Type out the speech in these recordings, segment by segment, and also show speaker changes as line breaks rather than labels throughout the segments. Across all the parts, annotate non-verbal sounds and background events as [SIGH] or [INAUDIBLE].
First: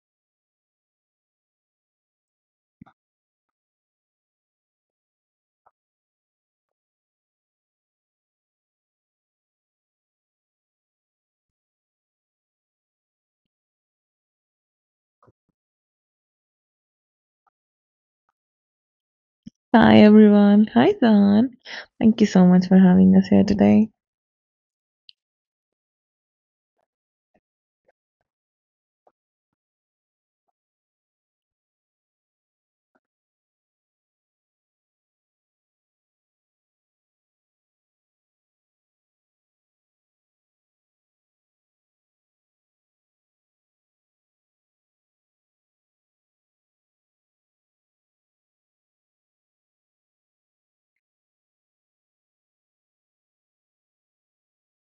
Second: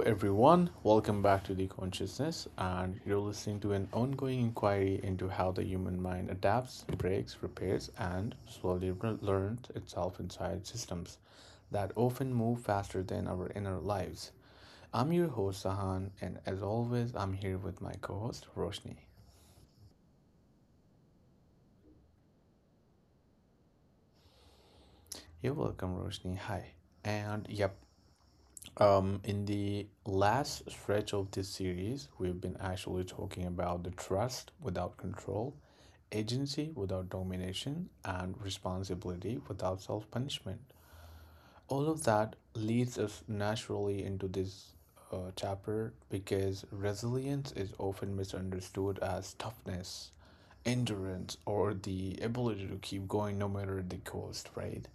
everyone. Welcome back to The Consciousness, and you're listening to an ongoing inquiry into how the human mind adapts, breaks, repairs, and slowly learns itself inside systems that often move faster than our inner lives. I'm your host, Sahan, and as always, I'm here with my co host, Roshni.
Hi everyone. Hi Zan. Thank you so much for having us here today.
You're welcome, Roshni. Hi. And yep, in the last stretch of this series, we've been actually talking about the trust without control, agency without domination, and responsibility without self punishment. All of that leads us naturally into this chapter because resilience is often misunderstood as toughness, endurance, or the ability to keep going no matter the cost, right?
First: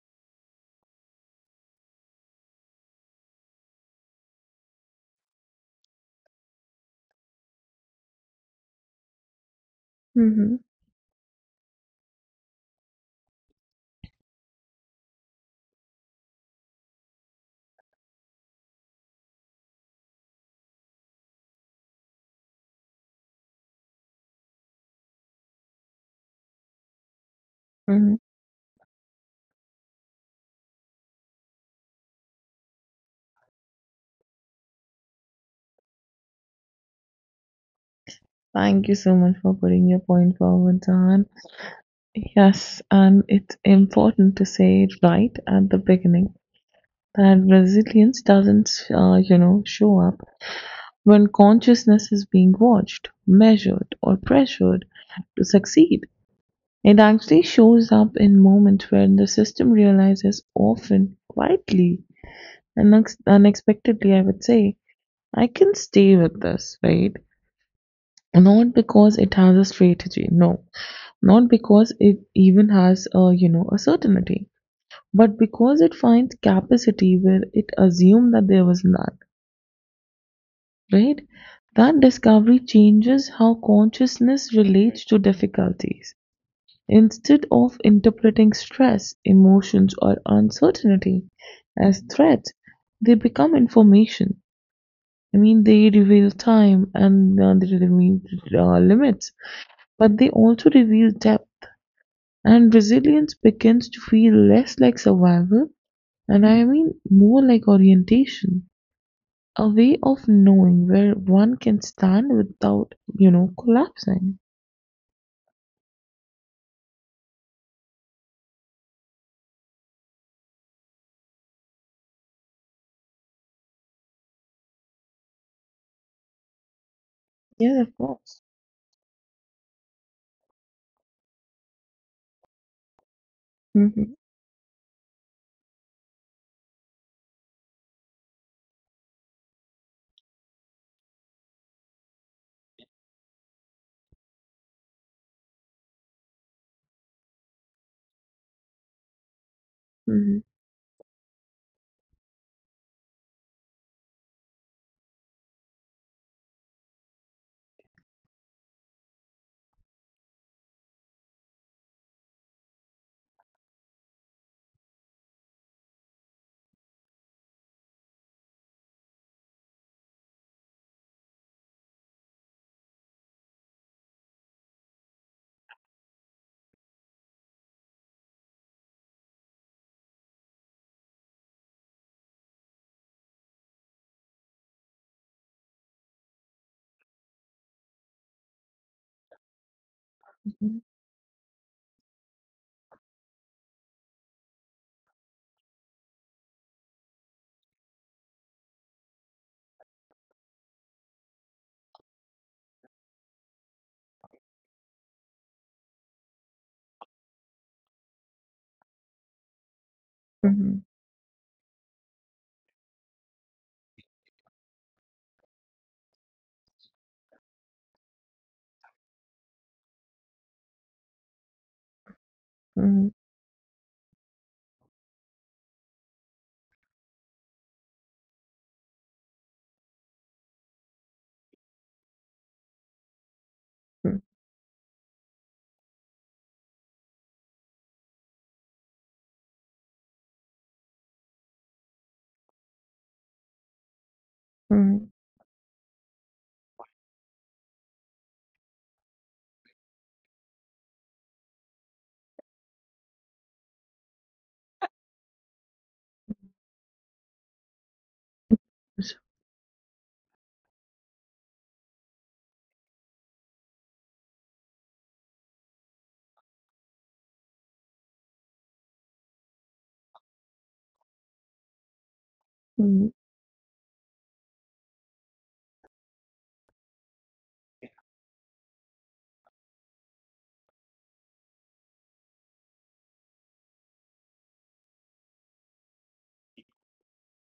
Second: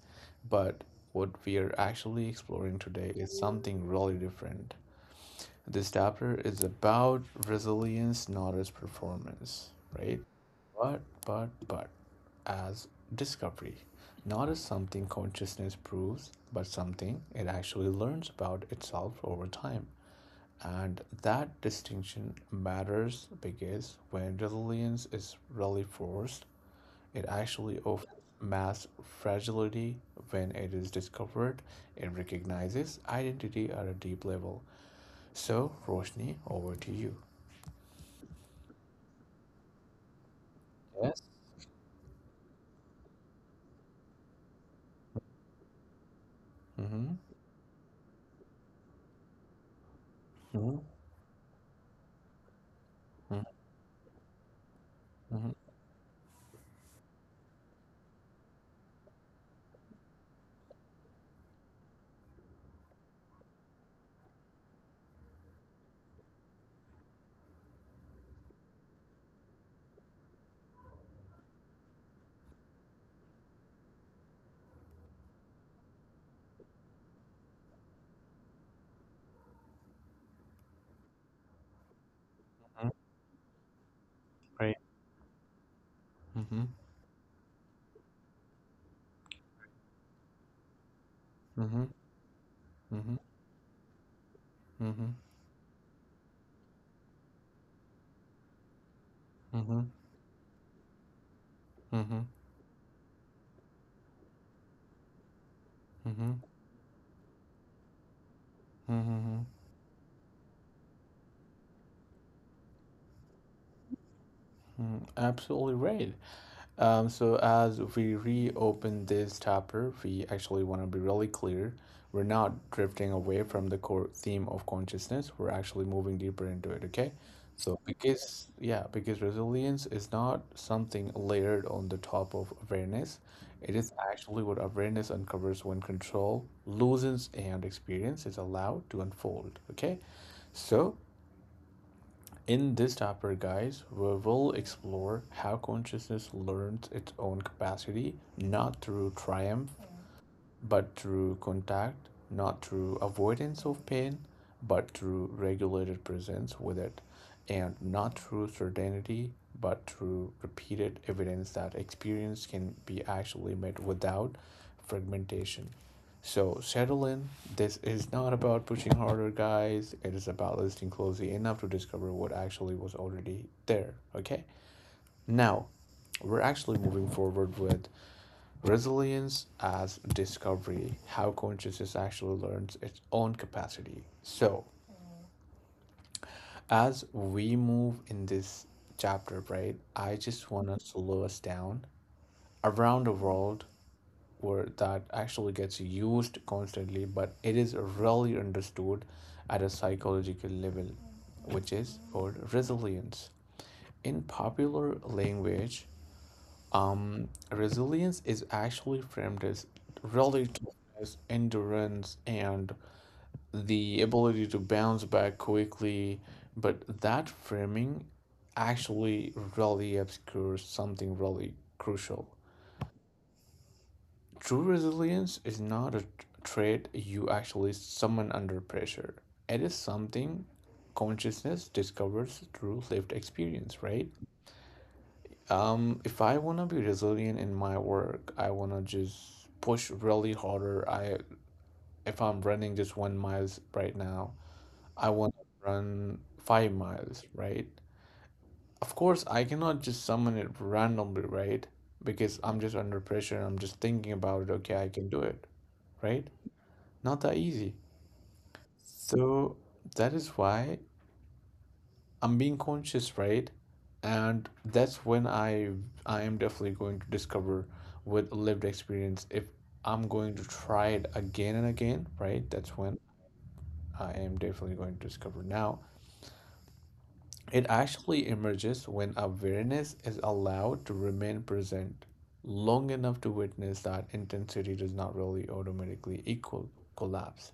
But what we are actually exploring today is something really different. This chapter is about resilience, not as performance, right?
Mm-hmm.
But as discovery, not as something consciousness proves, but something it actually learns about itself over time. And that distinction matters because when resilience is really forced, it actually offers
Mm-hmm.
mass fragility. When it is discovered, it recognizes identity at a deep level. So, Roshni, over to you.
Thank you so much for putting your point forward, Zahan.
Yes.
Yes, and it's important to say right at the beginning
Mm-hmm.
that resilience doesn't, show up
Mm-hmm.
when consciousness is being watched, measured, or pressured to
Mm-hmm.
succeed. It actually shows up in moments where the system realizes, often quietly and unexpectedly, I would say, I can stay with this, right? Not because it has a strategy, no, not because it even has a a certainty, but because it finds capacity where it assumed that there was none, right? That discovery
Hmm.
changes how consciousness
Great.
relates to difficulties.
Mm-hmm.
Instead of interpreting stress, emotions, or uncertainty
Mm-hmm.
as threats, they
Mm-hmm.
become information.
Mm-hmm.
I mean, they reveal time and they reveal limits,
Mm-hmm.
but they also reveal depth.
Mm-hmm.
And resilience begins to feel less like survival,
Mm-hmm.
and I mean more like orientation,
Mm-hmm.
a way of knowing where one can stand without, collapsing.
Mm-hmm. Absolutely right. So as we reopen this chapter, we actually want to be really clear. We're not drifting away from the core theme of consciousness. We're actually moving deeper into it, okay?
Yeah,
So
of course.
because yeah, because resilience is not something layered on the top of awareness. It is
Mhm,
actually what awareness uncovers when control loosens and experience is allowed to unfold, okay? So in this chapter, guys, we will explore how consciousness learns its own capacity not through triumph
mhm,
but through contact, not through avoidance of pain, but through regulated presence with it, and not through certainty, but through repeated evidence that experience can be actually made without fragmentation. So settle in. This is not about pushing harder, guys. It is about listening closely enough to discover what actually was already there. Okay? Now, we're actually moving forward with resilience as discovery, how consciousness actually learns its own capacity. So, as we move in this chapter, right, I just want
mhm,
us to slow us down around the world where that actually gets used constantly, but it is rarely understood at a psychological level, which is called resilience. In popular language, resilience is actually framed as
mhm,
relativeness, endurance, and the ability to bounce back quickly. But that framing actually really obscures something really crucial.
mhm,
True resilience is not a trait you actually summon under pressure. It is something consciousness discovers through lived experience, right? If I wanna be resilient in my work, I wanna just push really harder. I If I'm running just 1 mile right now,
mhm,
I wanna run 5 miles, right? Of course, I cannot just summon it randomly, right? Because I'm just under pressure and I'm just thinking about it, okay, I can do it, right? Not that easy. So that is why I'm being conscious, right? And that's when I am definitely going to discover with lived experience if I'm going to try it again and again, right? That's when
mhm,
I am definitely going to discover. Now, it actually emerges when awareness is allowed to remain present long enough to witness that intensity does not really automatically equal collapse.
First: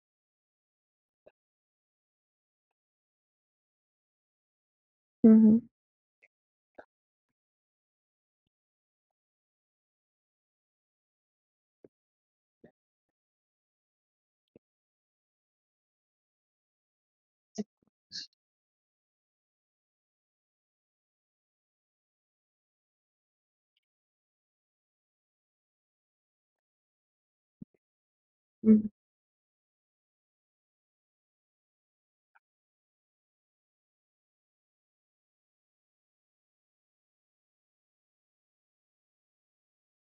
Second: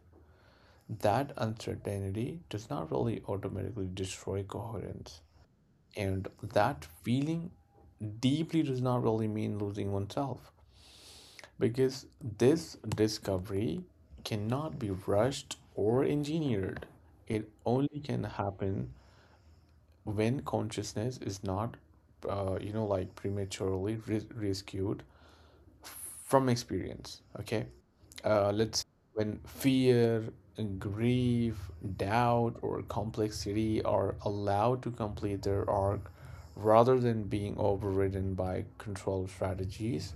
That uncertainty does not really automatically destroy coherence.
mhm,
And that feeling deeply does not really mean losing oneself because this discovery cannot be rushed or engineered. It only can happen when consciousness is not, you know, like prematurely rescued from experience. Okay, let's
mhm,
when fear, grief, doubt or complexity are allowed to complete their arc rather than being overridden by control strategies,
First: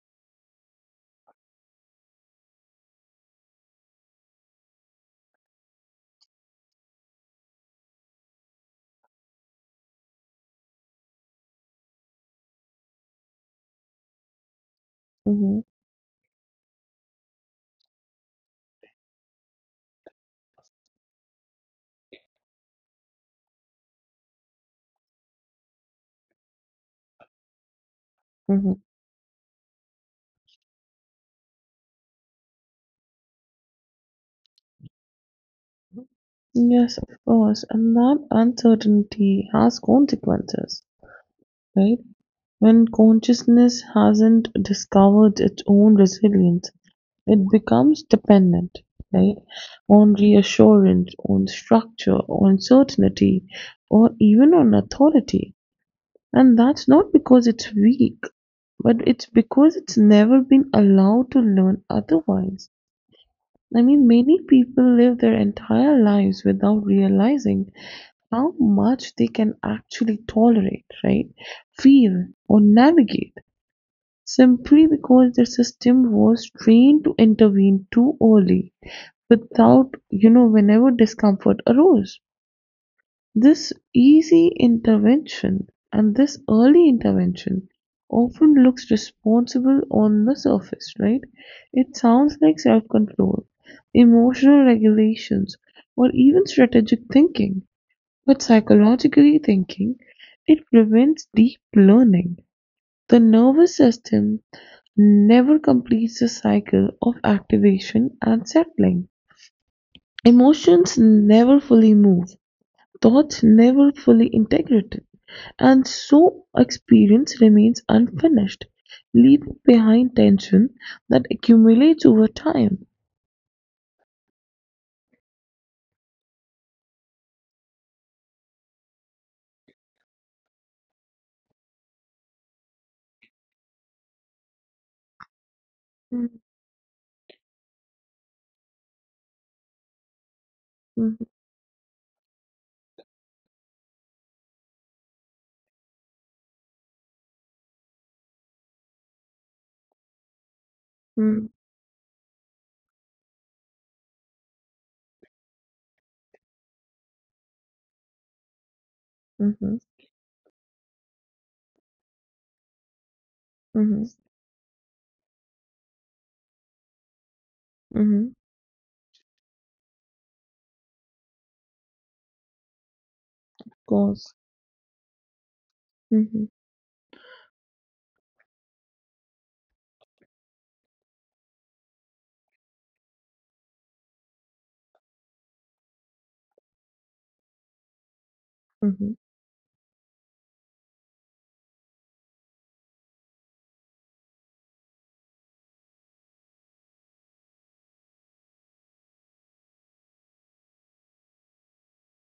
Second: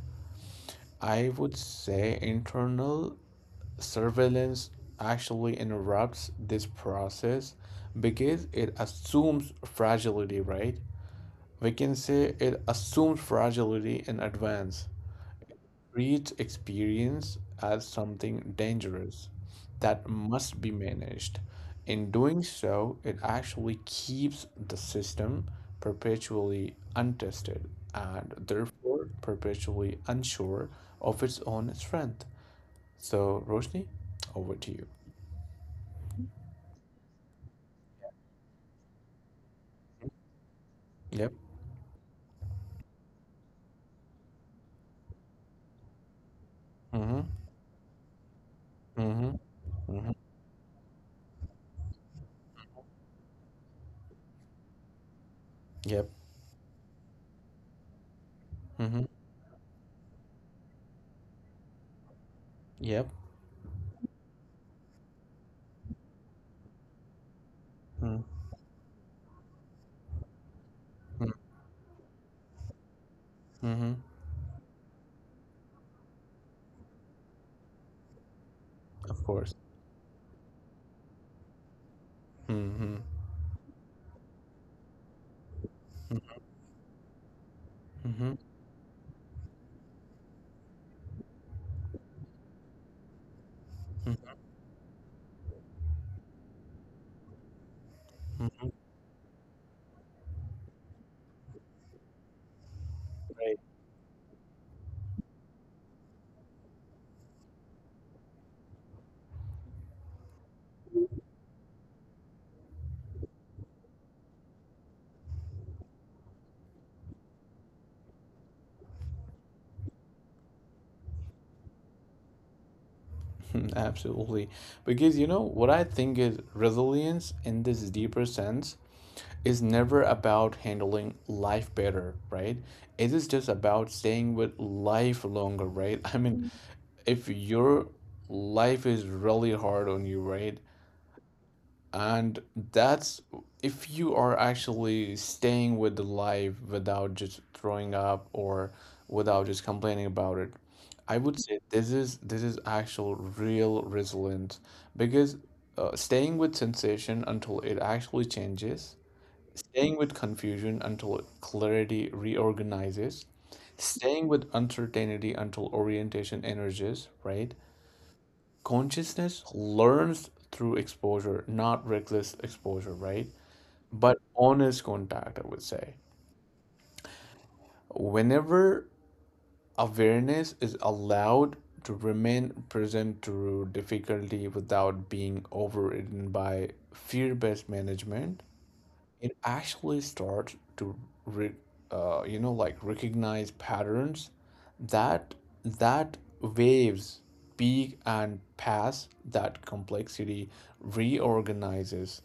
I would say internal surveillance actually interrupts this process because it assumes fragility, right? We can say it assumes fragility in advance,
mhm, mhm.
treats experience as something dangerous that must be managed. In doing so, it actually keeps the system perpetually untested and
Mhm.
therefore perpetually unsure of its own strength. So, Roshni, over to you.
Yes, of course. And that uncertainty has consequences,
Yep.
right? When consciousness hasn't discovered its own resilience,
Mm-hmm.
it becomes dependent,
Mm-hmm.
right?
Mm-hmm.
On reassurance, on structure, on certainty, or even on authority.
Yep.
And that's not because it's weak, but
Mm-hmm.
it's because it's never been allowed to learn otherwise.
Yep.
I mean, many people live their entire lives without realizing
Mm-hmm.
how much they can actually tolerate, right? Feel or navigate,
Mm-hmm.
simply because their system was trained to intervene too early
Of course.
without, whenever discomfort arose.
Mm-hmm.
This easy intervention and this
Mm-hmm.
early intervention
Mm-hmm.
often looks responsible on the surface, right? It sounds like self control, emotional regulations, or even strategic thinking. But
Mm-hmm.
psychologically thinking, it prevents deep learning. The nervous system never completes the cycle of activation and settling. Emotions never fully move, thoughts never fully integrated, and so experience remains unfinished, leaving behind tension that accumulates over time.
[LAUGHS] Absolutely. Because you know what I think is resilience in this deeper sense is never about handling life better, right? It is just about staying with life longer, right? [LAUGHS] I mean, if your life is really hard on you, right?
Mhm,
And that's if you are actually staying with the life without just throwing up or without just complaining about it. I would
mhm.
say this is actual real resilience because staying with sensation until it actually changes,
Mhm,
staying with confusion until clarity reorganizes,
mhm,
staying with uncertainty until orientation energies, right?
mhm.
Consciousness learns through exposure, not reckless exposure, right?
Of
But
course.
honest contact, I would say.
Mhm,
Whenever awareness is allowed to remain present through difficulty without being overridden by fear based management,
mhm.
it actually starts to re, you know, like recognize patterns that that waves peak and pass, that complexity reorganizes,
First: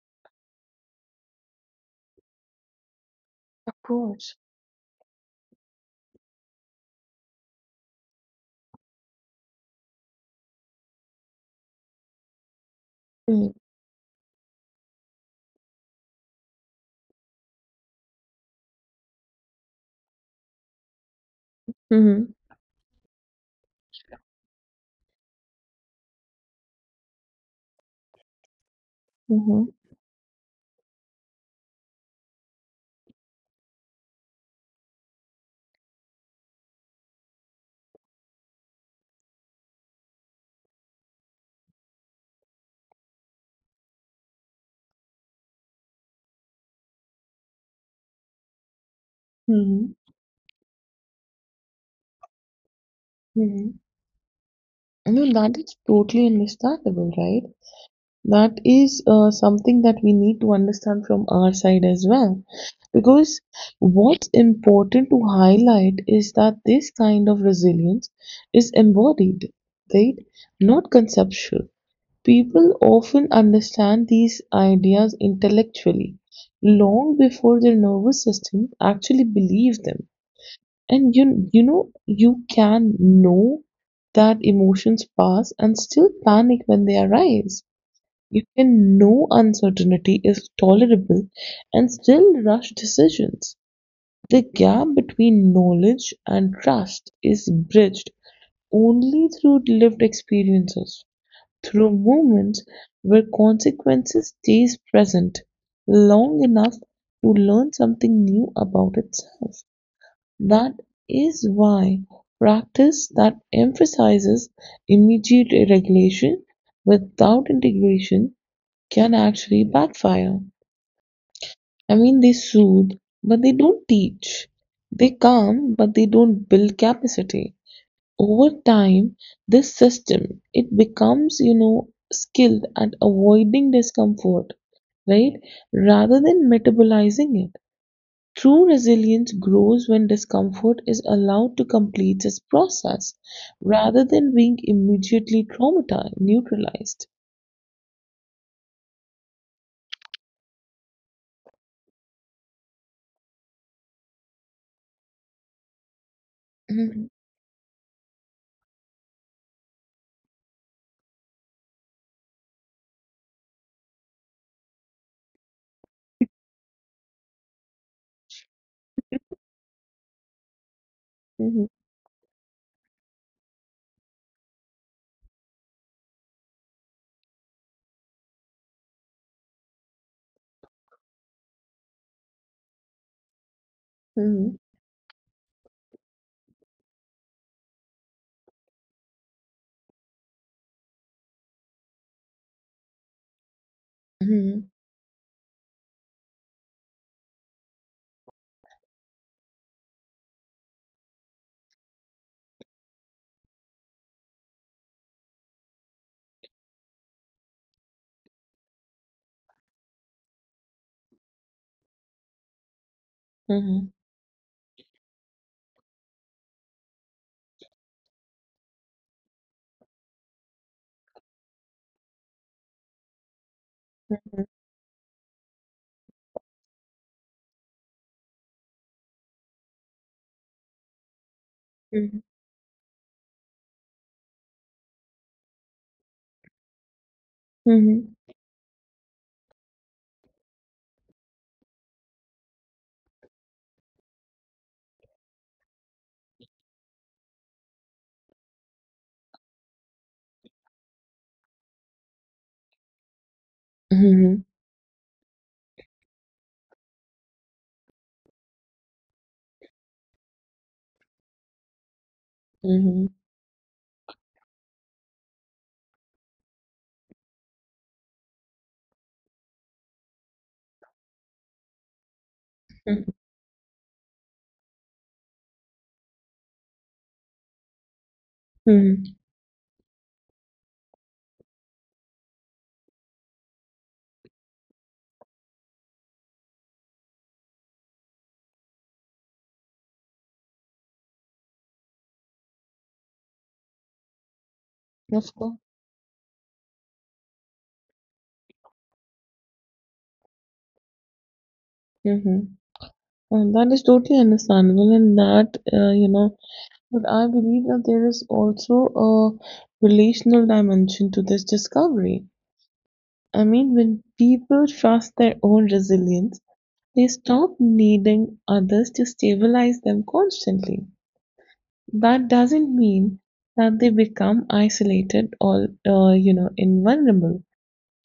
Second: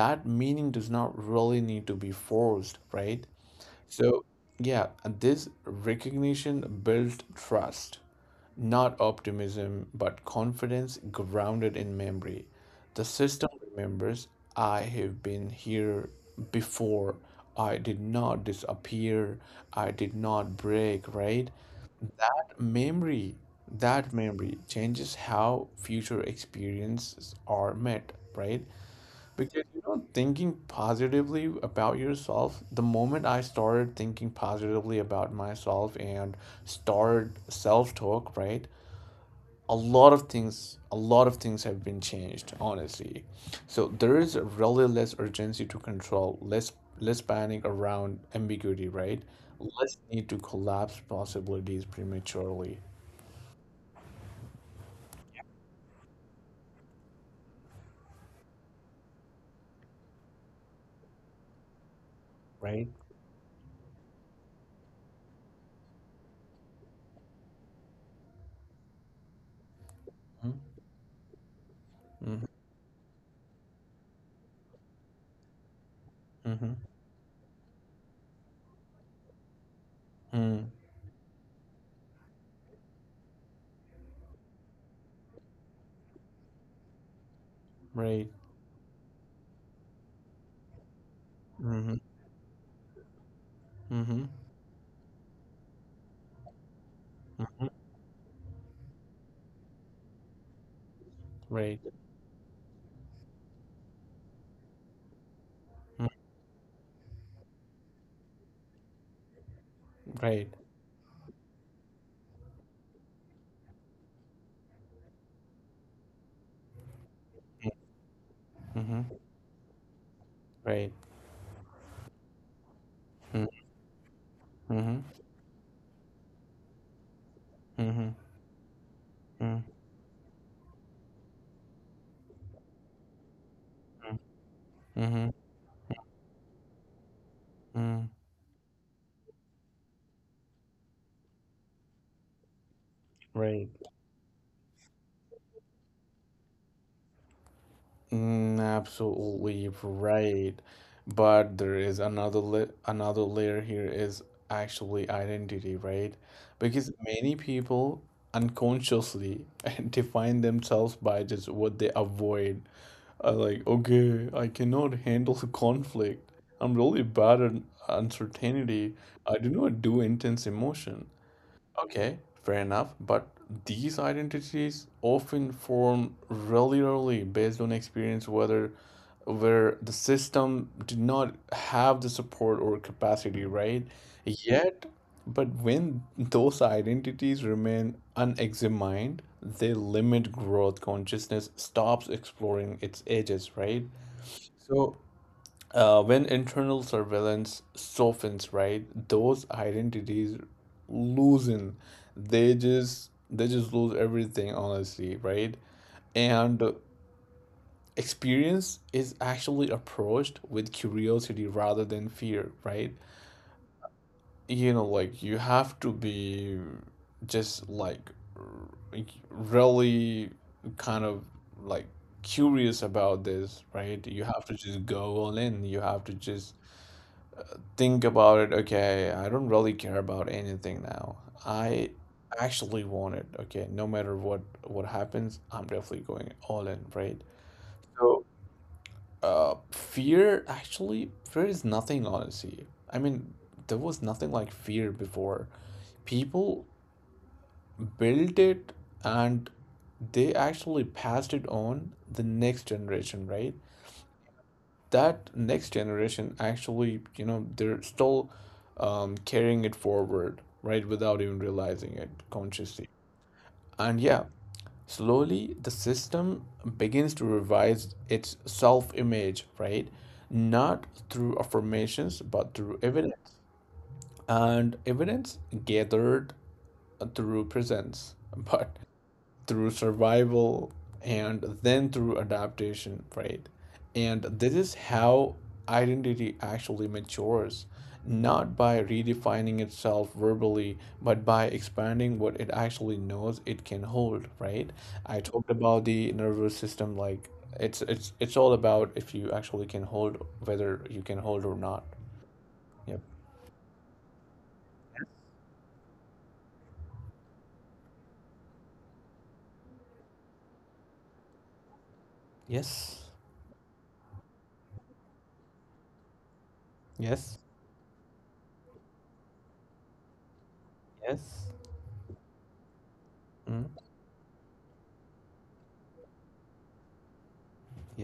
that meaning does not really need to be forced, right?
Of
So
course.
yeah, and this recognition builds trust, not optimism, but confidence grounded in memory. The system
Mm,
remembers I have been here before. I did not disappear. I did not break, right?
mhm,
Memory, that memory changes how future experiences are met, right? Because
mhm.
you know, thinking positively about yourself, the moment I started thinking positively about myself and started self talk, right? A lot of things have been changed honestly, so there is really less urgency to control, less less panic around ambiguity, right?
Mhm,
Less need to collapse possibilities prematurely,
mhm. No, that is totally understandable, right? That is something that we need to understand from our side as well.
right?
Because what's important to highlight is that this kind of resilience is embodied, right?
Mm-hmm.
Not conceptual.
Mm-hmm.
People often understand these ideas intellectually,
Mm-hmm.
long before their nervous system actually believe them.
Mm-hmm.
And you can know that emotions pass and still panic when they arise.
Right.
You can know uncertainty is tolerable and
Mm-hmm.
still rush decisions.
Mm-hmm.
The gap between knowledge and trust is
Mm-hmm.
bridged only through lived experiences,
Right.
through movements where consequences stays present
Mm.
long enough to learn something new about itself.
Right.
That is why practice that emphasizes immediate regulation without integration
Mm-hmm.
can actually backfire.
Right.
I mean, they soothe, but they
Mm-hmm.
don't teach.
Mm-hmm.
They calm, but they don't build capacity
Mm-hmm.
over time.
Mm-hmm.
This system, it becomes skilled at avoiding discomfort,
Mm-hmm.
right? Rather than metabolizing it.
Mm-hmm.
True resilience grows when discomfort is allowed to complete its process
Right.
rather than being immediately traumatized, neutralized.
Mm, absolutely right. But there is another la another layer here is actually identity, right? Because
Mhm,
many people unconsciously [LAUGHS] define themselves by just what they avoid. Like, okay, I cannot handle the conflict. I'm really bad at uncertainty. I do not do intense emotion.
mhm,
Okay, fair enough. But these identities often form regularly based on experience, whether where the system did not have the support or capacity, right?
mhm,
Yet, but when those identities remain unexamined, they limit growth. Consciousness stops exploring its edges, right?
mhm.
So when internal surveillance softens, right, those identities loosen. They just lose everything, honestly, right? And experience is actually approached with curiosity rather than fear, right?
Mhm.
You know, like you have to be just like r- really kind of like curious about this, right? You have to just go all in. You have to just think about it, okay, I don't really care about anything now. I
Mhm.
actually want it, okay, no matter what happens, I'm definitely going all in, right?
Mhm.
So, fear is nothing, honestly. I mean, there was nothing like fear before. People built it and they actually passed it on the next generation, right?
Mhm.
That next generation actually, you know, they're still carrying it forward, right, without even realizing it consciously.
Mhm.
And yeah, slowly the system begins to revise its self image, right? Not through affirmations, but through
Mhm.
evidence. And evidence gathered through presence. [LAUGHS] But
Mhm.
through survival and then through adaptation, right? And this is how identity actually matures, not by redefining itself verbally, but by expanding what it actually knows it can hold, right? I
Of
talked
course.
about the nervous system like it's all about if you actually can hold, whether you can hold or not.
Mm-hmm.
Yep.
And that is totally understandable, and but I believe that there is also a relational dimension to this discovery.
Yes.
I mean, when people trust their own resilience, they
Yes.
stop needing others to stabilize them constantly.
Yes.
That doesn't mean
Mm.
that they become isolated or invulnerable.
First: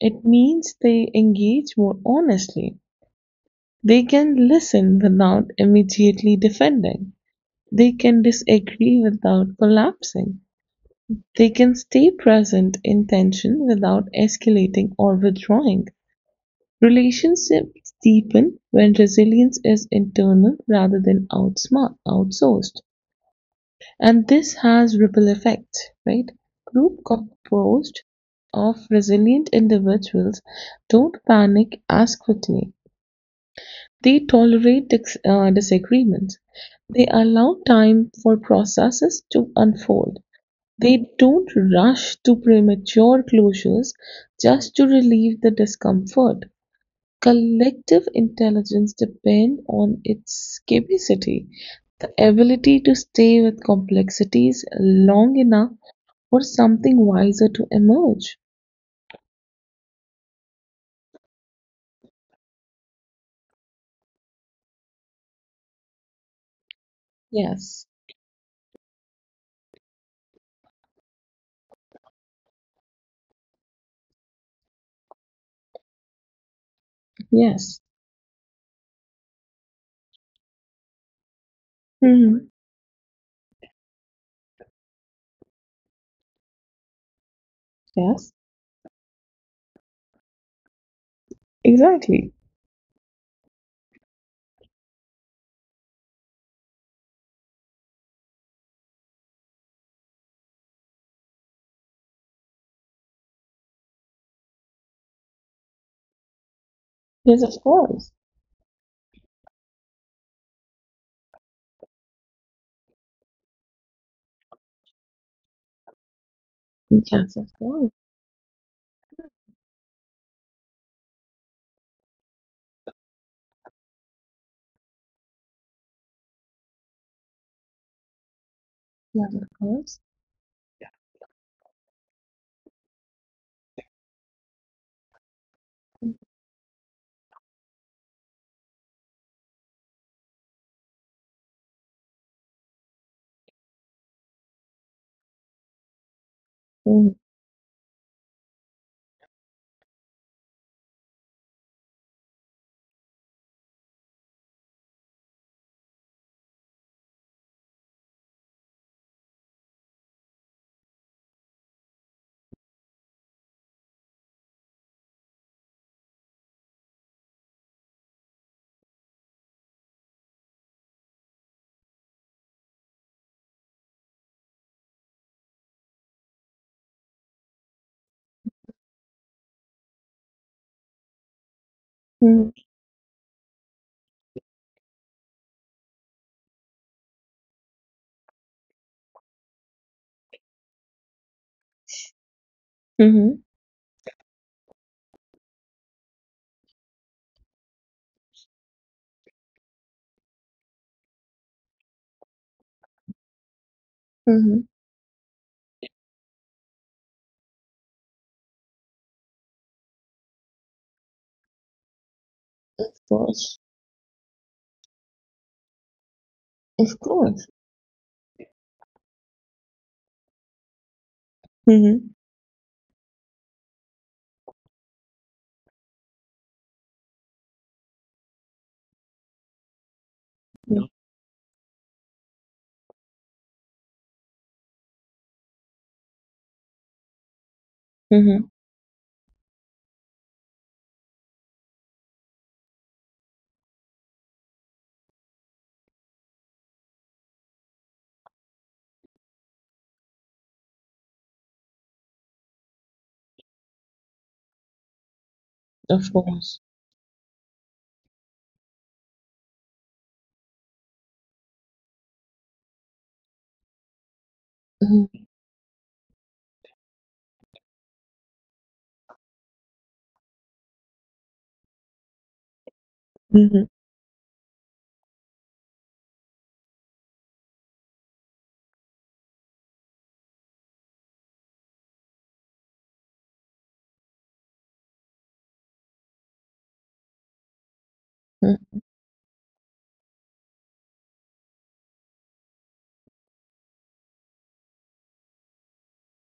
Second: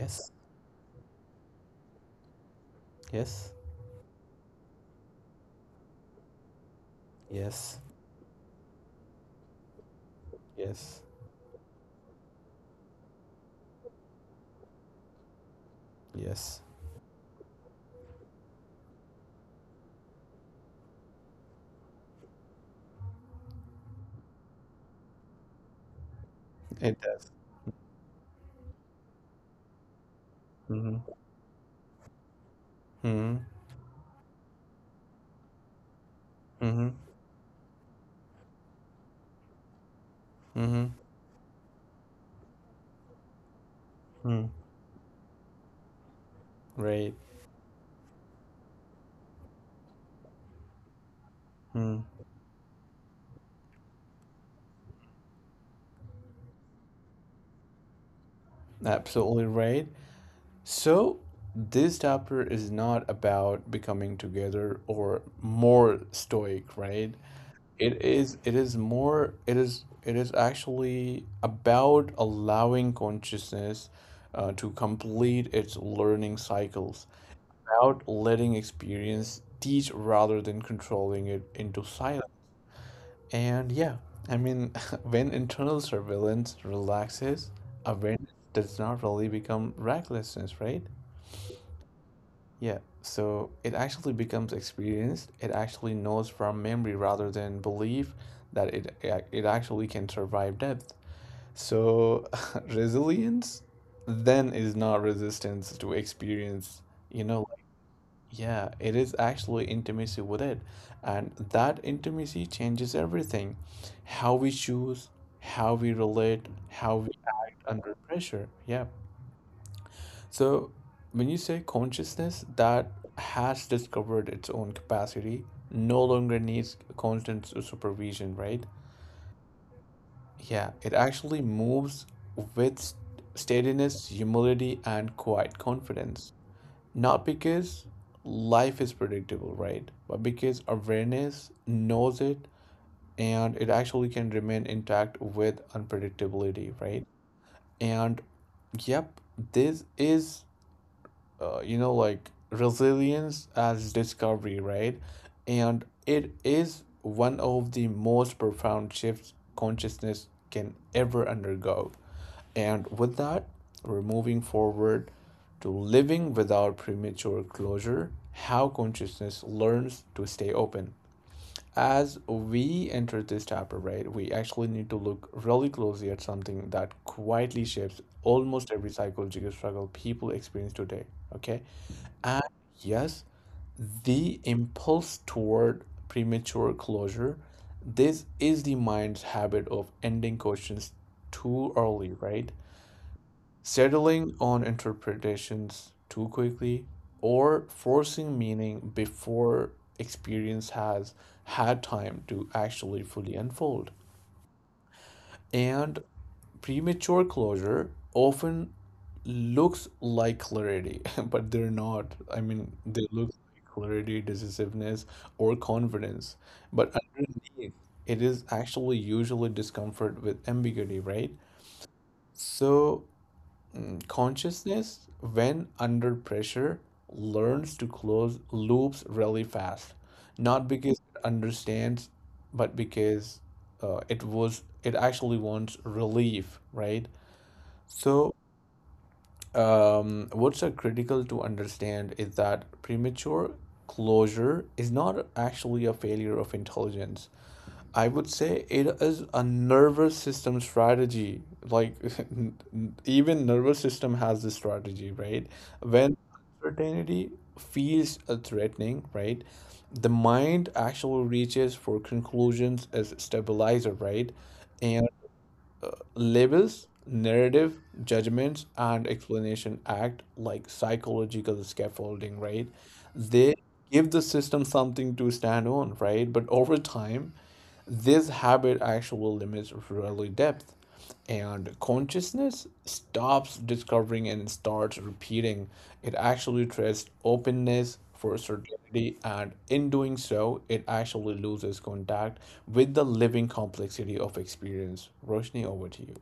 It means they engage more honestly.
Yes.
They can listen without immediately defending.
Yes.
They can disagree without collapsing.
Yes.
They can stay present in tension without escalating or withdrawing.
Yes.
Relationships deepen when resilience is internal rather than outsmart outsourced. And this has ripple effects, right? Group
It does.
composed of resilient individuals
Hmm.
don't panic as quickly.
Hmm.
They tolerate disagreements.
Hmm.
They allow time for processes to unfold.
Hmm.
They don't rush to premature closures
Hmm.
just to relieve the discomfort.
Right.
Collective intelligence depends on its capacity,
Mm.
the ability to stay with complexities long enough for something wiser to emerge.
Absolutely right. So this chapter is not about becoming together or more stoic, right?
Yes,
It is more it is actually about allowing consciousness to complete its learning cycles,
yes,
about letting experience teach rather than controlling it into silence.
hmm,
And yeah, I mean, [LAUGHS] when internal surveillance relaxes, awareness
yes,
does not really become recklessness, right?
exactly.
Yeah, so it actually becomes experienced. It actually knows from memory rather than belief that it yeah, it actually can survive death. So [LAUGHS] resilience then is not resistance to experience. You
Yes,
know,
of course.
yeah, it is actually intimacy with it. And that intimacy changes everything. How we choose, how we relate, how we
Yes, of
act
course.
under pressure. Yeah. So when you say consciousness, that has discovered its own capacity, no longer needs constant supervision, right?
Yes, of course.
Yeah, it actually moves with steadiness, humility, and quiet confidence. Not because life is predictable, right? But because awareness knows it and it actually can remain intact with unpredictability, right?
Mm-hmm.
And yep, this is you know, like resilience as discovery, right? And it is one of the most profound shifts consciousness can ever undergo. And with that, we're moving forward to living without premature closure, how consciousness learns to stay open. As we enter this chapter, right, we actually need to look really closely at something that quietly shapes almost every psychological struggle people experience today, okay? And
Mm-hmm.
yes, the impulse toward premature closure, this is the mind's habit of ending questions too early, right? Settling on interpretations too quickly or forcing meaning before experience has had time to actually fully unfold.
Mm-hmm.
And premature closure often looks like clarity, [LAUGHS] but they're not. I mean,
Of
they look
course.
like clarity, decisiveness, or confidence. But
Of course.
underneath, it is actually usually discomfort with ambiguity, right?
Mm-hmm.
So, consciousness, when under pressure, learns to close loops really fast, not because it understands, but because it actually wants relief, right? So,
Mm-hmm.
what's a critical to understand is that premature closure is not actually a failure of intelligence. I would say it is a nervous system strategy. Like [LAUGHS] even nervous system has this strategy, right?
Of
When
course.
uncertainty feels threatening, right? The mind actually reaches for conclusions as stabilizer, right? And
Mm-hmm.
labels, narrative, judgments, and explanation act like psychological scaffolding, right? They
Mm-hmm.
give the system something to stand on, right? But over time, this habit actually limits really depth. And consciousness stops discovering and starts repeating. It actually trades openness for certainty, and in doing so, it actually loses contact with the living complexity of experience. Roshni, over to you.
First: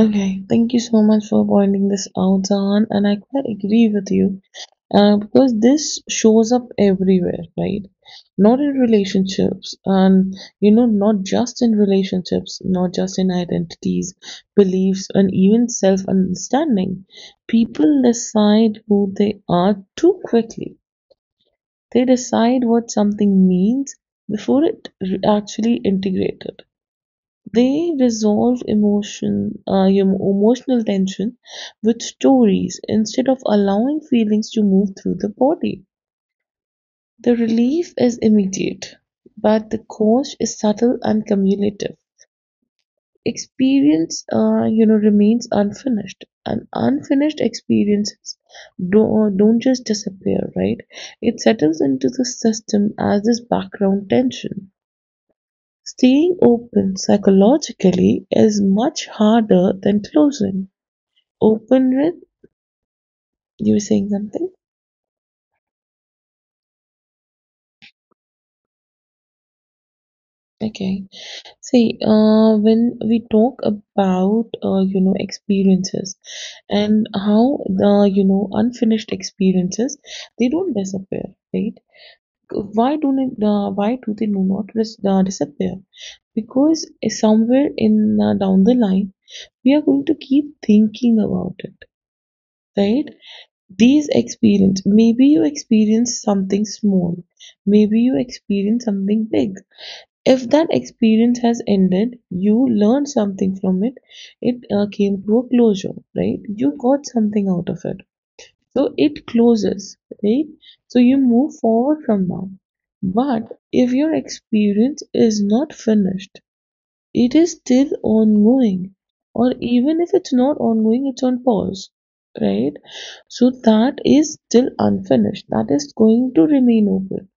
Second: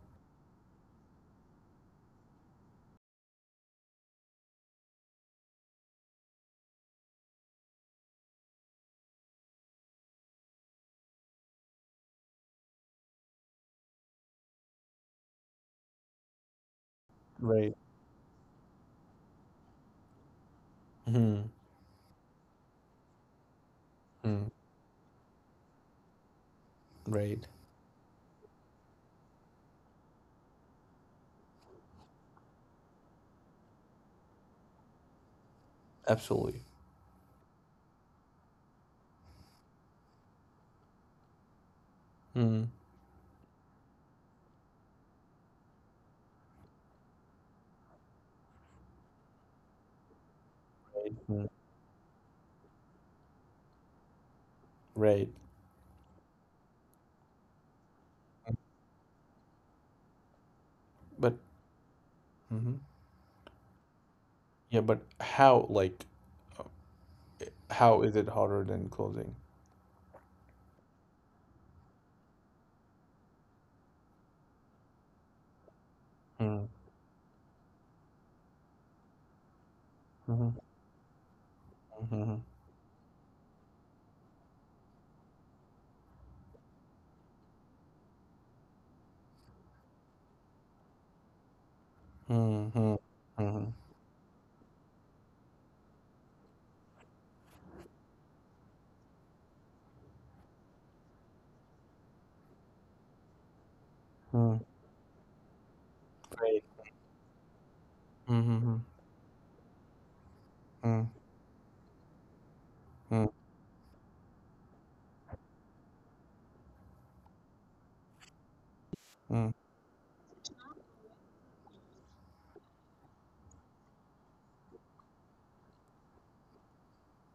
Okay, thank you so much for pointing this out, Zahan, and I quite agree with you because this shows up everywhere, right? Not in relationships, and not just in relationships, not just in identities, beliefs, and even self understanding.
Right.
People decide who they are too quickly,
Mm.
they decide what something means
Mm.
before it actually integrated.
Right.
They resolve emotional tension with stories instead of allowing feelings to move through the body.
Absolutely.
The relief is immediate, but the cost is subtle and cumulative.
Mm.
Experience remains unfinished, and unfinished experiences don't just disappear, right?
Right.
It
Mm.
settles into the system as this background tension.
Right.
Staying open psychologically is much harder than closing.
But.
Open with,
Hmm.
you were saying something?
Yeah, but how how is it harder than closing?
Okay. See, when we talk about experiences,
Mm.
and how the unfinished experiences, they
Mhm.
don't disappear, right?
Mhm.
Why don't it, why do they do not disappear? Because somewhere in down the line, we are going to keep thinking about it,
Mhm. Mhm.
right?
Mhm.
These experience, maybe you experience something small, maybe you experience something big. If that experience has ended, you learned something from it,
Mhm.
it came to a closure, right?
Right.
You got something out of it.
Mhm. Mhm.
So it closes, right?
Mhm.
So
Mhm.
you move forward from now.
Mhm.
But if your experience is not finished, it is still ongoing, or even if it's not ongoing, it's on pause, right? So that is still unfinished. That is going to remain open,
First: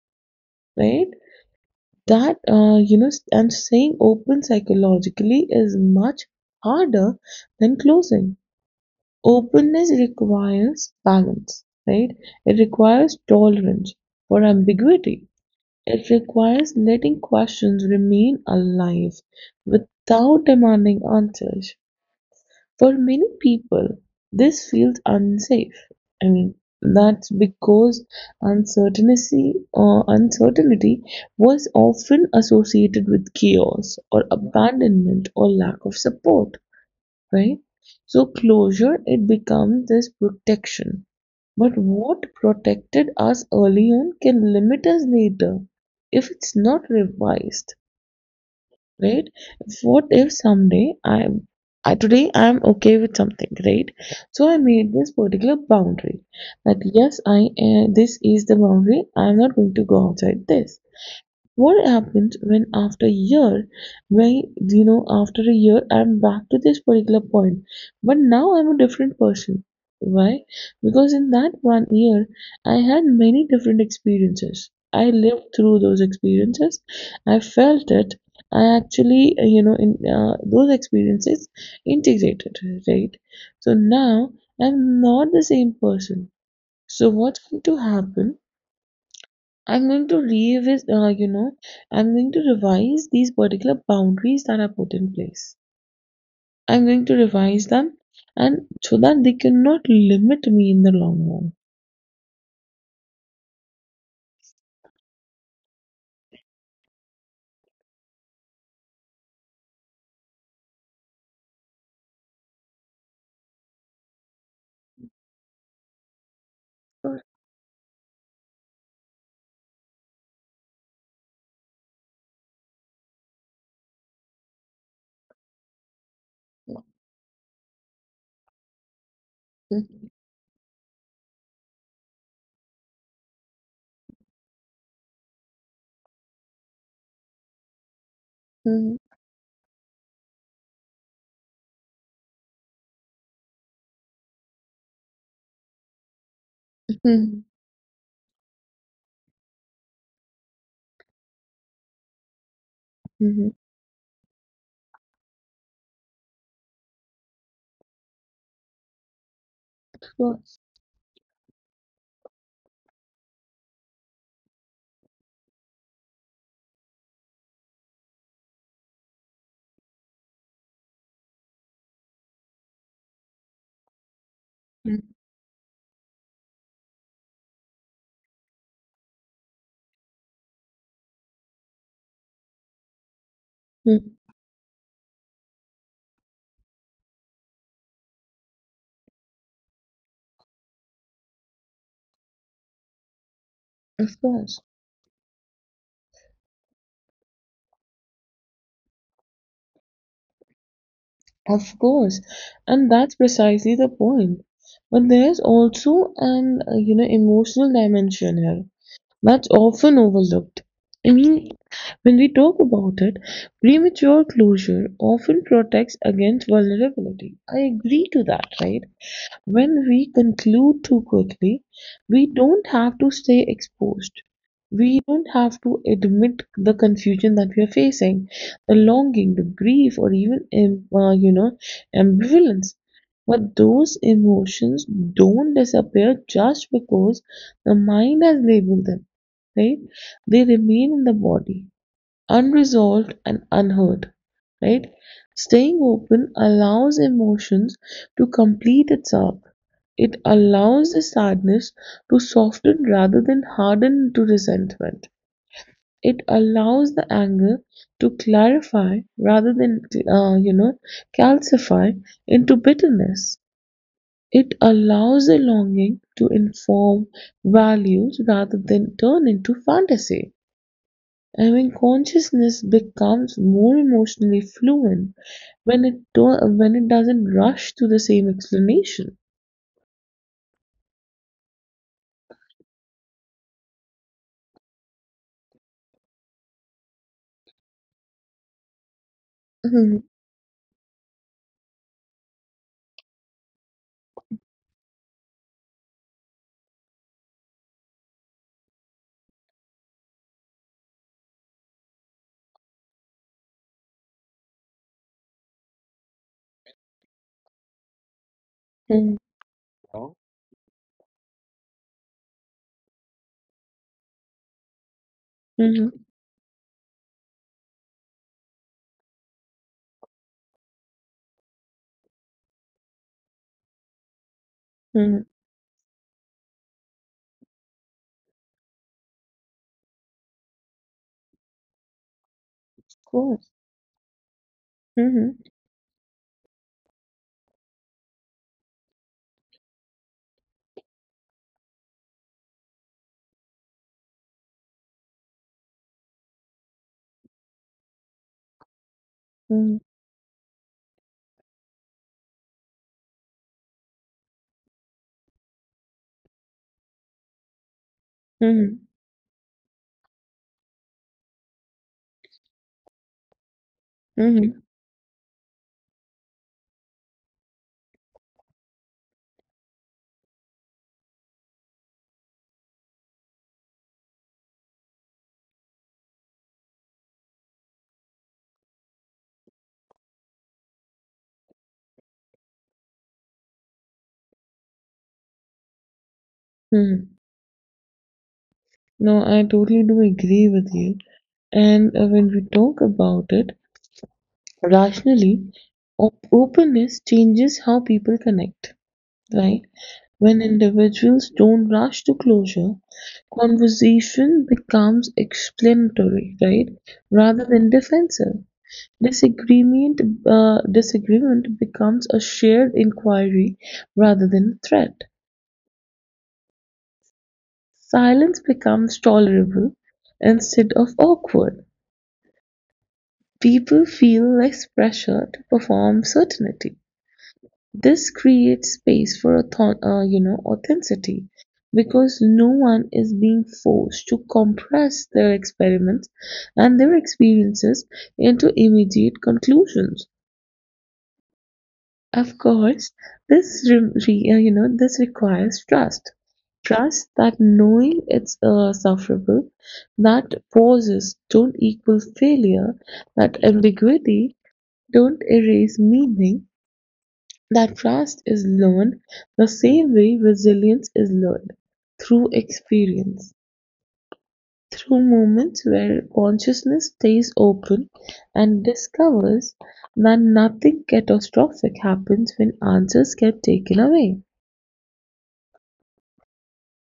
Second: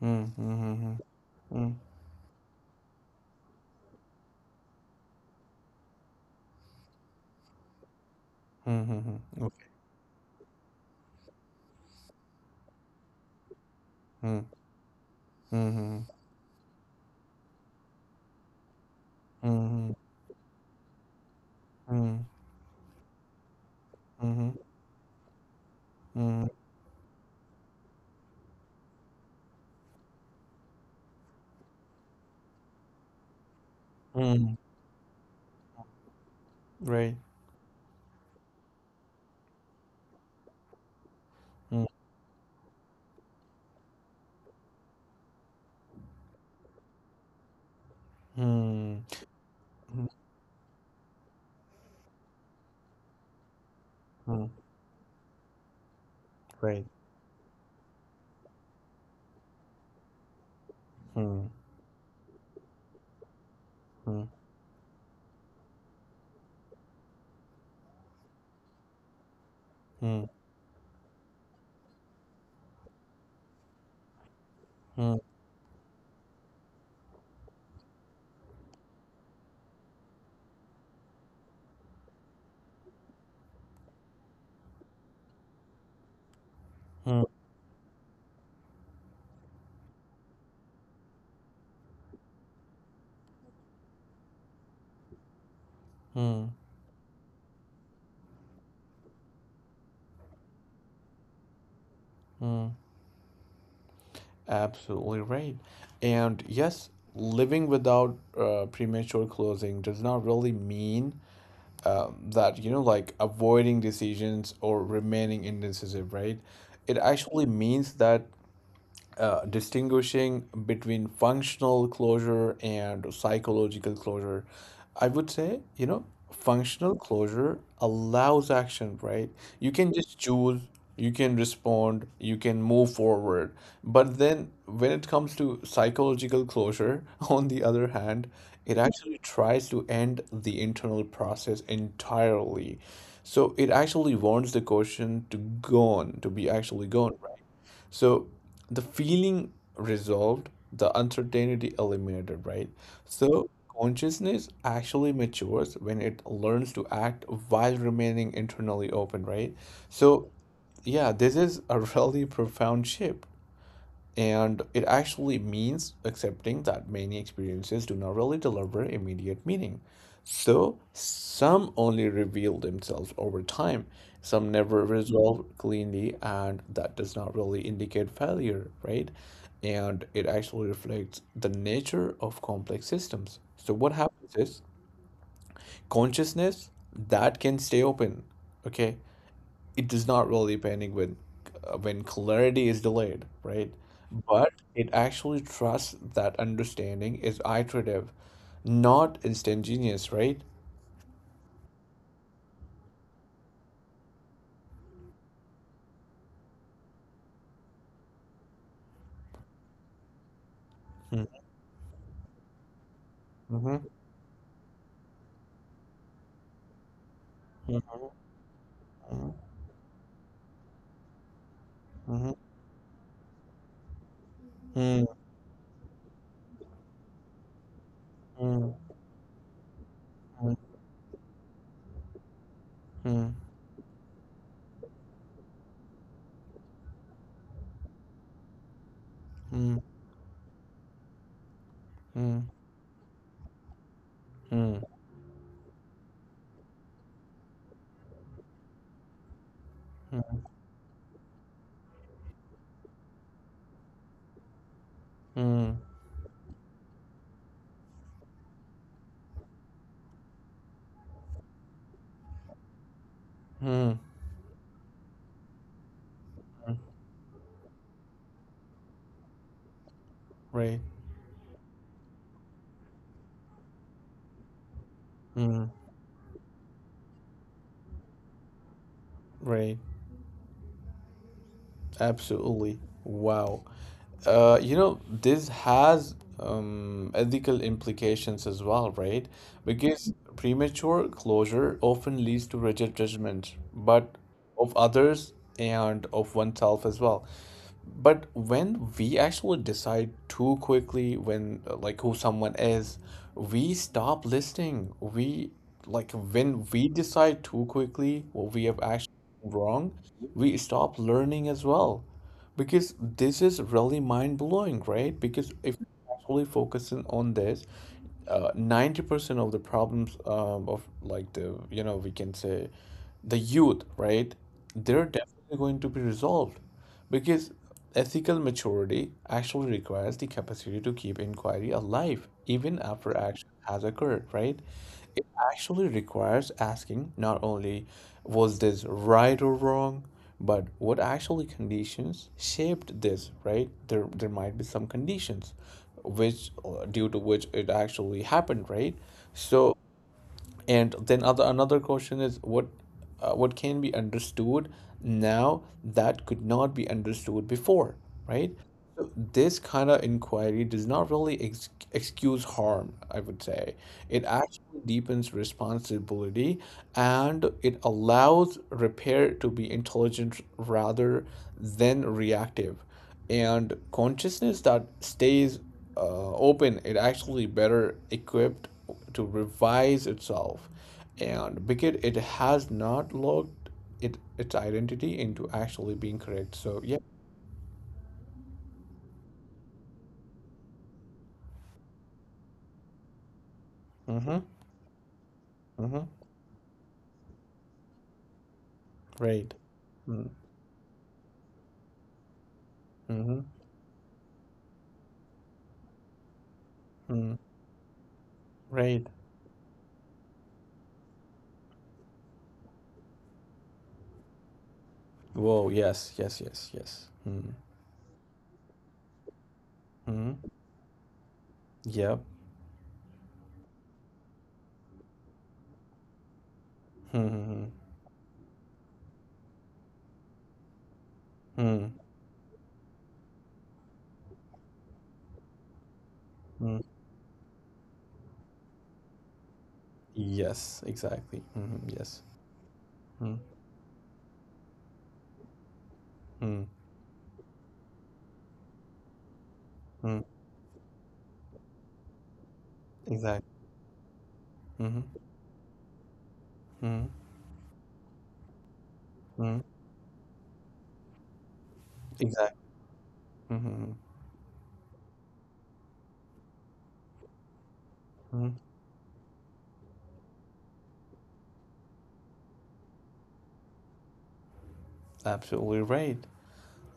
Mhm. Mhm.
right?
Mm.
And saying open psychologically is much harder than closing.
Mhm. Okay.
Openness requires balance, right? It requires tolerance for ambiguity.
Mhm. Mhm.
It
Mhm.
requires letting questions remain alive
Mhm.
without demanding answers.
Mhm.
For many people, this feels unsafe. I
Mhm.
mean, that's because uncertainty or uncertainty was often associated with chaos or
Mhm.
abandonment or lack of support,
Right.
right? So closure, it becomes this protection. But
Mm.
what protected us early on can limit us later if it's not revised,
Mhm.
right? What if someday today I'm okay with something, right?
Mhm.
So I made this particular boundary that
Right.
yes, I this is the boundary. I'm not going to go outside this.
Mm.
What happens when after a year, when after a year, I'm back to this particular point, but now I'm a different person.
Mm.
Why? Because in that one year, I had many different experiences. I
Hmm.
lived through those experiences. I felt it. I actually, you know, in those experiences integrated, right? So now I'm not the same person. So
Hmm.
what's going to happen? I'm going to revisit, I'm going to revise these particular boundaries that are put in place.
Hmm.
I'm going to revise them, and so that they cannot limit me in the long
Hmm. Absolutely right. And yes, living without premature closing does not really mean that, like avoiding decisions or remaining indecisive, right? It
run. Of
actually means that distinguishing between functional closure and psychological closure. I would say,
course.
functional closure allows action, right? You can just choose, you can respond, you can move forward. But then when it comes to psychological closure, [LAUGHS] on the other hand, it
Mhm,
actually tries to end the internal process entirely. So it actually wants the question to go on, to be actually gone, right?
mhm,
So the feeling resolved, the uncertainty eliminated, right? So
mhm.
consciousness actually matures when it learns to act while remaining internally open, right?
Of
So
course.
yeah, this is a [LAUGHS] really profound shift. And it actually means accepting that many experiences do not really deliver immediate meaning. So some only reveal themselves over time, some never resolve cleanly, and that does not really indicate failure, right? And it actually reflects the nature of complex systems. So what
Mhm.
happens is consciousness that can stay open, okay? It does not really panic when when clarity is delayed, right?
Of
But
course.
it actually trusts that understanding is iterative, not instantaneous, right?
Of course. And that's precisely the point. But there's also an, emotional dimension here that's often overlooked. I
Mhm.
mean, when we talk about it,
Mhm.
premature closure often protects against vulnerability. I
Mhm.
agree to that, right? When we conclude too quickly,
Mhm.
we
Mhm.
don't have to stay exposed.
Mhm.
We
Mhm.
don't have to admit the confusion that we are facing,
Mhm.
the longing, the grief, or even,
Mhm.
ambivalence.
Mhm.
But those emotions don't disappear just because the mind has labeled them, right? They remain in the body, unresolved and unheard, right? Staying open allows emotions to complete its arc. It allows the sadness to soften rather than harden into resentment.
Mhm. Mhm.
It allows the anger to clarify rather than, uh, you know, calcify into bitterness.
Mhm.
It allows the longing to
Mhm.
inform values rather than turn into fantasy.
Right.
And when consciousness becomes more emotionally fluent,
Mhm.
when it doesn't rush to the same explanation.
Right. Absolutely. Wow. This has ethical implications as well, right?
Mhm,
Because premature closure often leads to rigid judgment, but of others and of oneself as well. But when we actually decide too quickly when like who someone is, we stop listening. We like when we decide too quickly what we have actually
mhm,
wrong,
oh,
we stop learning as well. Because this is really mind blowing, right? Because if
mhm,
you're actually focusing on this, 90% of the problems, of like the, we can say the youth, right? They're
mhm.
definitely going to be resolved because ethical maturity actually requires the capacity to keep inquiry alive even
Of
after action
course.
has occurred, right? It
Mhm,
actually requires asking not only was this right or wrong, but what actually conditions shaped this, right? There might be some conditions which due to which it actually happened, right? So
mhm,
and then other another question is what can be understood now that could not be understood before, right?
mhm,
So this kind of inquiry does not really excuse harm, I would say. It
mhm,
actually deepens responsibility, and it allows repair to be intelligent rather than reactive. And consciousness that stays open, it actually better equipped to revise itself, and because it has not logged it its identity into actually being correct. So yeah.
mhm. No, I totally do agree with you. And when we talk about it
Mm-hmm.
rationally,
Mm-hmm.
openness changes how people connect,
Right.
right?
Mm.
When individuals don't rush to closure,
Mm-hmm.
conversation becomes explanatory, right?
Mm.
Rather than defensive.
Right.
Disagreement, Disagreement becomes a shared inquiry rather than a threat.
Whoa, yes, yes, yes, yes. Mm.
Silence becomes tolerable
Mm.
instead of awkward.
Yep.
People feel less pressure to perform certainty.
Mm.
This creates space for authenticity,
Mm.
because no one is being forced to compress their experiments
Mm.
and their experiences into immediate conclusions.
Yes, exactly. Mm. Yes.
Of course,
Mm.
this this requires trust.
Mm.
Trust that knowing it's sufferable,
Mm.
that pauses don't equal failure, that
Exactly.
ambiguity
Mm-hmm.
don't erase meaning.
Mm.
That trust is learned the
Mm.
same way resilience is learned, through
Exactly.
experience,
Mm-hmm.
through moments where consciousness stays open
Mm.
and discovers that nothing catastrophic happens when answers get taken away.
Absolutely right.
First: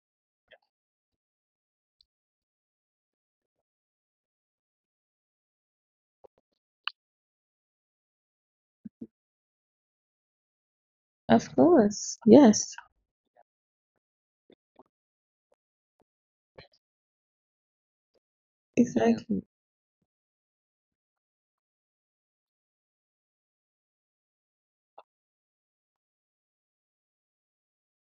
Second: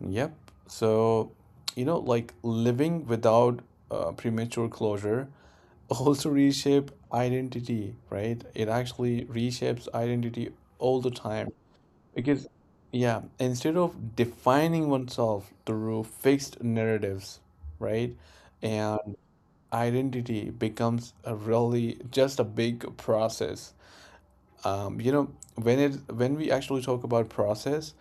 Yep. So, like living without premature closure [LAUGHS] also reshape identity, right? It actually reshapes identity all the time
Of course,
because,
yes,
yeah, instead of defining oneself through fixed narratives, right? And
exactly.
identity becomes a really just a big process, um, you know when it when we actually talk about process,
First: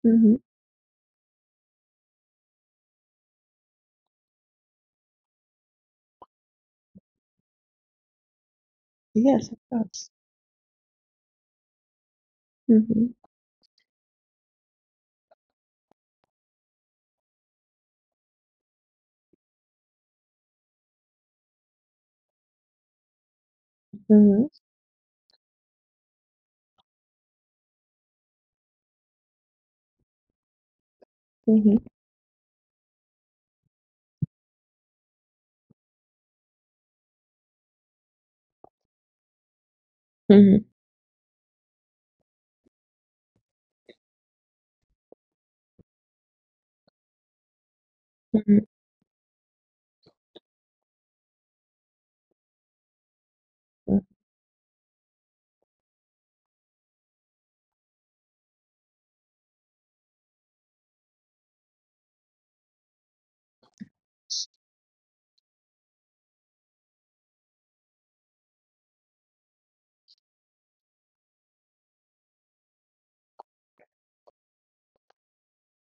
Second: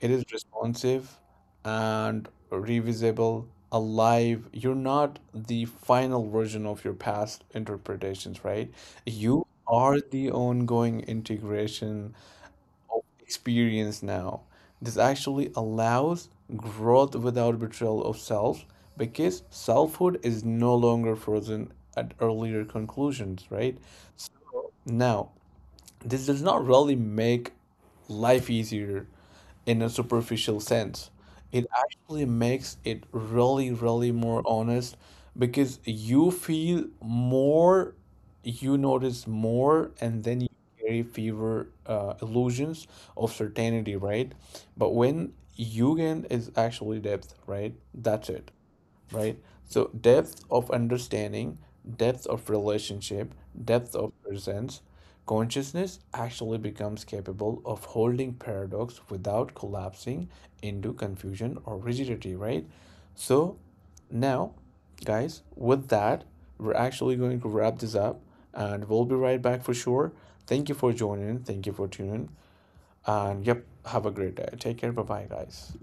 it is
Hmm.
responsive and revisable, alive. You're not the final version of your past interpretations, right? You
Yes, of
are
course.
the ongoing integration of
Hmm.
experience now. This actually allows growth without betrayal of self, because selfhood is no longer frozen at earlier conclusions, right?
Hmm.
Now this does not really make life easier in a superficial sense. It
Hmm.
actually makes it really, really more honest, because you feel more, you notice more, and then you
Hmm.
carry fewer illusions of certainty, right? But when you gain is actually depth, right? That's it,
Hmm.
right? So depth of understanding, depth of relationship, depth of presence, consciousness actually becomes capable of holding paradox without collapsing into confusion or rigidity, right? So now, guys, with that, we're actually going to wrap this up and we'll be right back for sure. Thank you for joining. Thank you for tuning. And yep, have a great day. Take care. Bye bye, guys.